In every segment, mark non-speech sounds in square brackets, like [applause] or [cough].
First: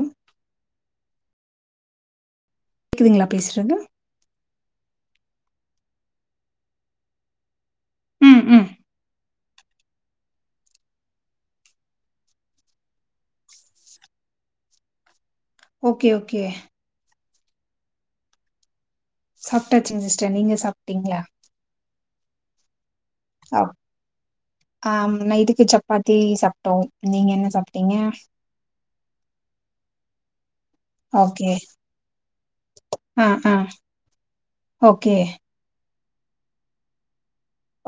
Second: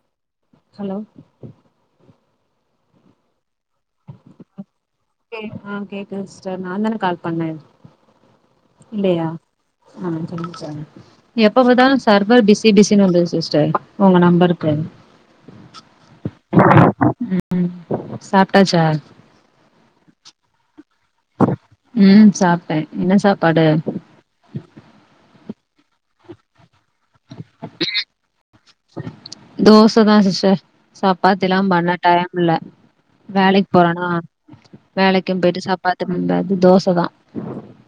ம் ஹலோ கேக்குதுங்ளா பேஸ்ரது கே ஆ கேக்குது சிஸ்டர் நா தான கால் பண்ண ம் ம் இல்லயா ஆ சொல்லுங்க சொல்லுங்க எப்ப பாத்தாலு சர்வர் பிஸி பிஸினு வந்துது சிஸ்டர் ஒங்க நம்பருக்கு ஓகே ஓகே ம் சாப்ட்டாச்சா சாப்ட்டாச்சுங்க சிஸ்டர் நீங்க சாப்ட்டீங்ளா ம் சாப்ட்ட என்ன சாப்பாடு ஆ நைட்டுக்கு சப்பாத்தி சாப்ட்டோ நீங்க என்ன சாப்ட்டீங்க தோச தா சிஸ்டர் ஓகே சப்பாத்திலா பண்ண டைம் இல்ல ஆ ஆ வேலைக்கு போறனா ஓகே வேலைக்கு போயிட்டு சாப்பாத்தி [unintelligible] தோச தா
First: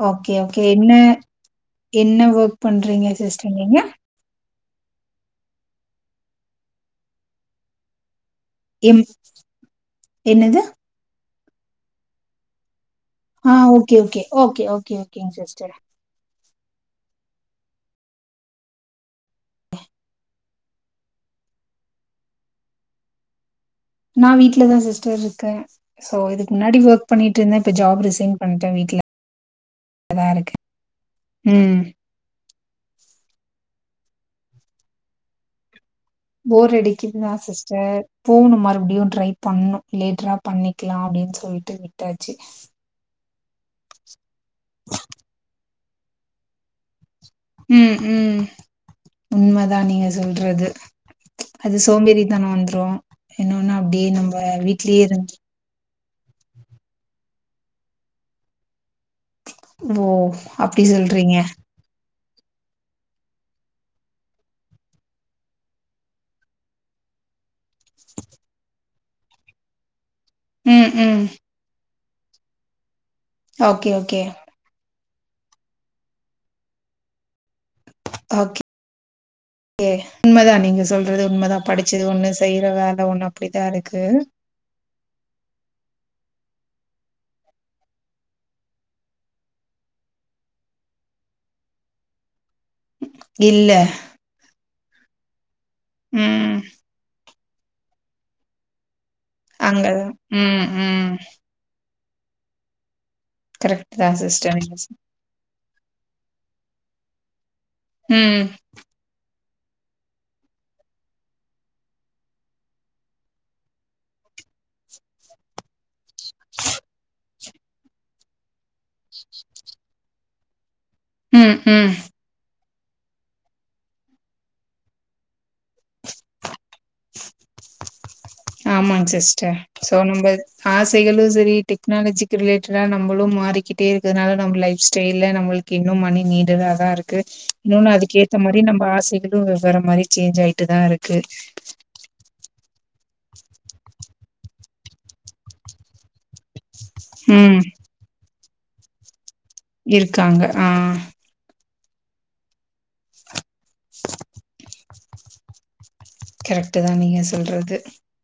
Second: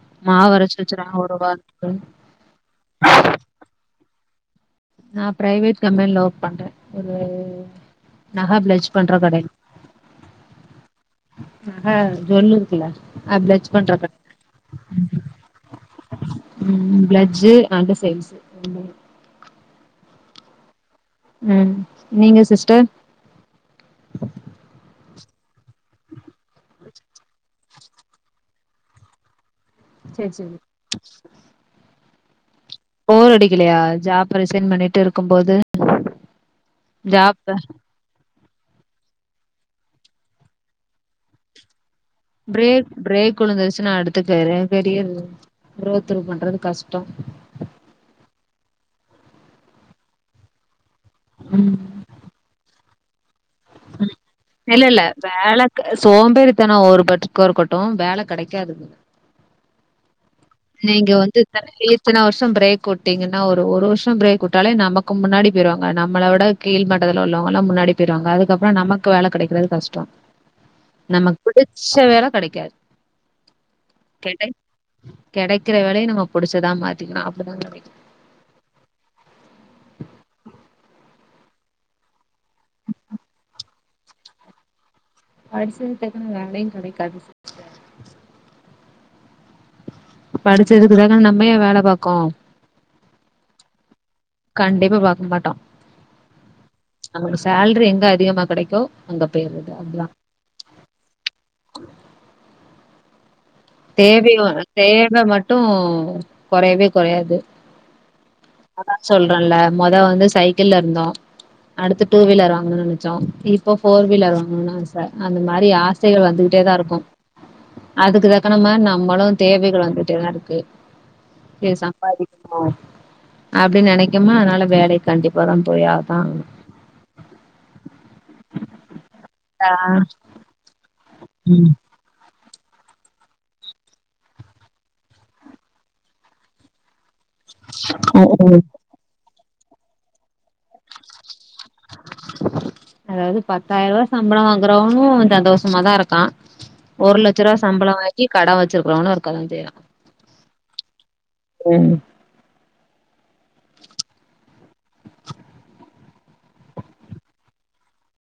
ஓகே மாவு ஓகே அரச்சு என்ன வச்சுருவாங்க ஒரு வாரத்துக்கு என்ன வோர்க் பண்றீங்க சிஸ்டர் நீங்க நா பிரைவேட் கம்பெனில ஒர்க் பண்ற இது நக பிளஜ் எம் பண்ற கடை என்னது நக ஜுவல்லு இருக்குல ஆ ஓகே ஓகே ஓகே ஓகே ஓகேங்க சிஸ்டர் ம் பிளட்ஜு அன்டு சேல்ஸு [unintelligible] ம் நீங்க சிஸ்டர் ம் வீட்ல தா சிஸ்டர் இருக்கே சோ இதுக்கு முன்னாடி ஒர்க் பண்ணிட்டு இருந்த இப்ப ஜாப் ரிசைன் பண்ட வீட்ல தா சேரி செரி இருக்கே ம் போர் அடிக்கலயா ஜாப் ரிசைன் பண்ணிட்டு இருக்கும்போது போர் அடிக்குதுதா சிஸ்டர் போனு மறுபடியு ட்ரை பண்ணு லேட்டரா பண்ணிக்கலா அப்டினு சொல்ட்டு விட்டாச்சு பிரேக் பிரேக் உழுந்துருச்சுனா அடுத்து கரியர் பெரிய கோ த்ரூ பண்றது கஷ்டோ ம் ம் உண்மதா நீங்க சொல்றது ம் அது சோம்பேறிதனோ வந்ரு இன்னொனு அப்டியே நம்ப இல்ல இல்ல வீட்லியேருந் வேல சோம்பேறித்தனோ ஒரு பற்றுக்கு இருக்கட்டு வேல கெடைக்காது ஓ அப்டி நீங்க சொல்றீங்க வந்து [unintelligible] இத்தன வர்ஷம் பிரேக் வுட்டீங்கனா ஒரு ஒரு வர்ஷம் பிரேக் வுட்டாலே நமக்கு முன்னாடி போய்ருவாங்க நம்மள விட கீழ் மட்டதல உள்ளவங்கலாம் முன்னாடி போயிருவாங்க அதுக்கப்றோ நமக்கு வேல கெடைக்கிறது கஷ்டோ ம் ம் நமக் இச்ச வேல கெடைக்காது ஓகே ஓகே கிடை கெடைக்கிற வேலைய நம்ம புடிச்சதா மாத்திகிணு அப்டிதா [unintelligible] ஓகே கே உண்மதா நீங்க சொல்றது உண்மதா படிச்சது ஒன்னுச் செய்ற வேல ஒன்னு அப்டிதா இருக்கு படிச்சதுக்கு தக்ன வேலயுங் கெடைக்காதுச் படிச்சதுக்கு தகன நம்ம ஏ வேல பாக்கோ இல்ல கண்டிப்பா பாக் மாட்டோ ம் சேல்ரி எங்க அதிகமா கெடைக்கோ அங்க போயர்றது அங்கதா அப்டிதா ம் ம் கரக் தேவியு தேவ மட்டு கொறையவே கொறையாது ம் ம் அதா சொல்ற இல்ல மொதோ வந்து சைக்கிள்ல இருந்தோ அடுத்து டூ வீலர் வாங்கணு நெனச்சோ இப்போ ஃபோர் வீலர் வாங்கணுனு ஆச அந்த மாரி ஆச் சைகள் வந்துகிட்டேதா இருக்கு அதுக்குதாக் கனம்ம நம்மளு தேவைகள் வந்துட்டேதா இருக்கு ம் இது ம் சம்பாதிக் அப்டி நெனைக்கமா அதனால வேலயக் கண்டிப்பாதாம் போயாதா ஆமாங் சிஸ்ட ஆ சோ நம்ப ஆசைகளு செரி ம் டிக் க்னாலஜிக்கு ரிலேட்டடா நம்பளு மாரிகிட்டே இருக்கனால நம்ப லைஃப் ஸ்டைல நம்மளுக்கு இன்னும் மணி நீடடாதா இருக் க்கு இன்னோனு அதுக்கு ஏத்த மாரி நம்ம ஆசைகளு வெவ்வேற மாரி சேஞ்ச் ஆயிட்டுதா இருக்கு அதாவ்து பத்தாயிரவா சம்பளோ வாங்கறவனு சந்தோசமாதா இருக்கா ஒரு லட்ச ருவா ம் சம்பளோ வாங்கி கடே வச்சிருக்கறவுனு இருக்கதாஞ் செய்றா இருக்காங்க ஆ ம் கரெக்ட்டுதா நீங்க சொல்றது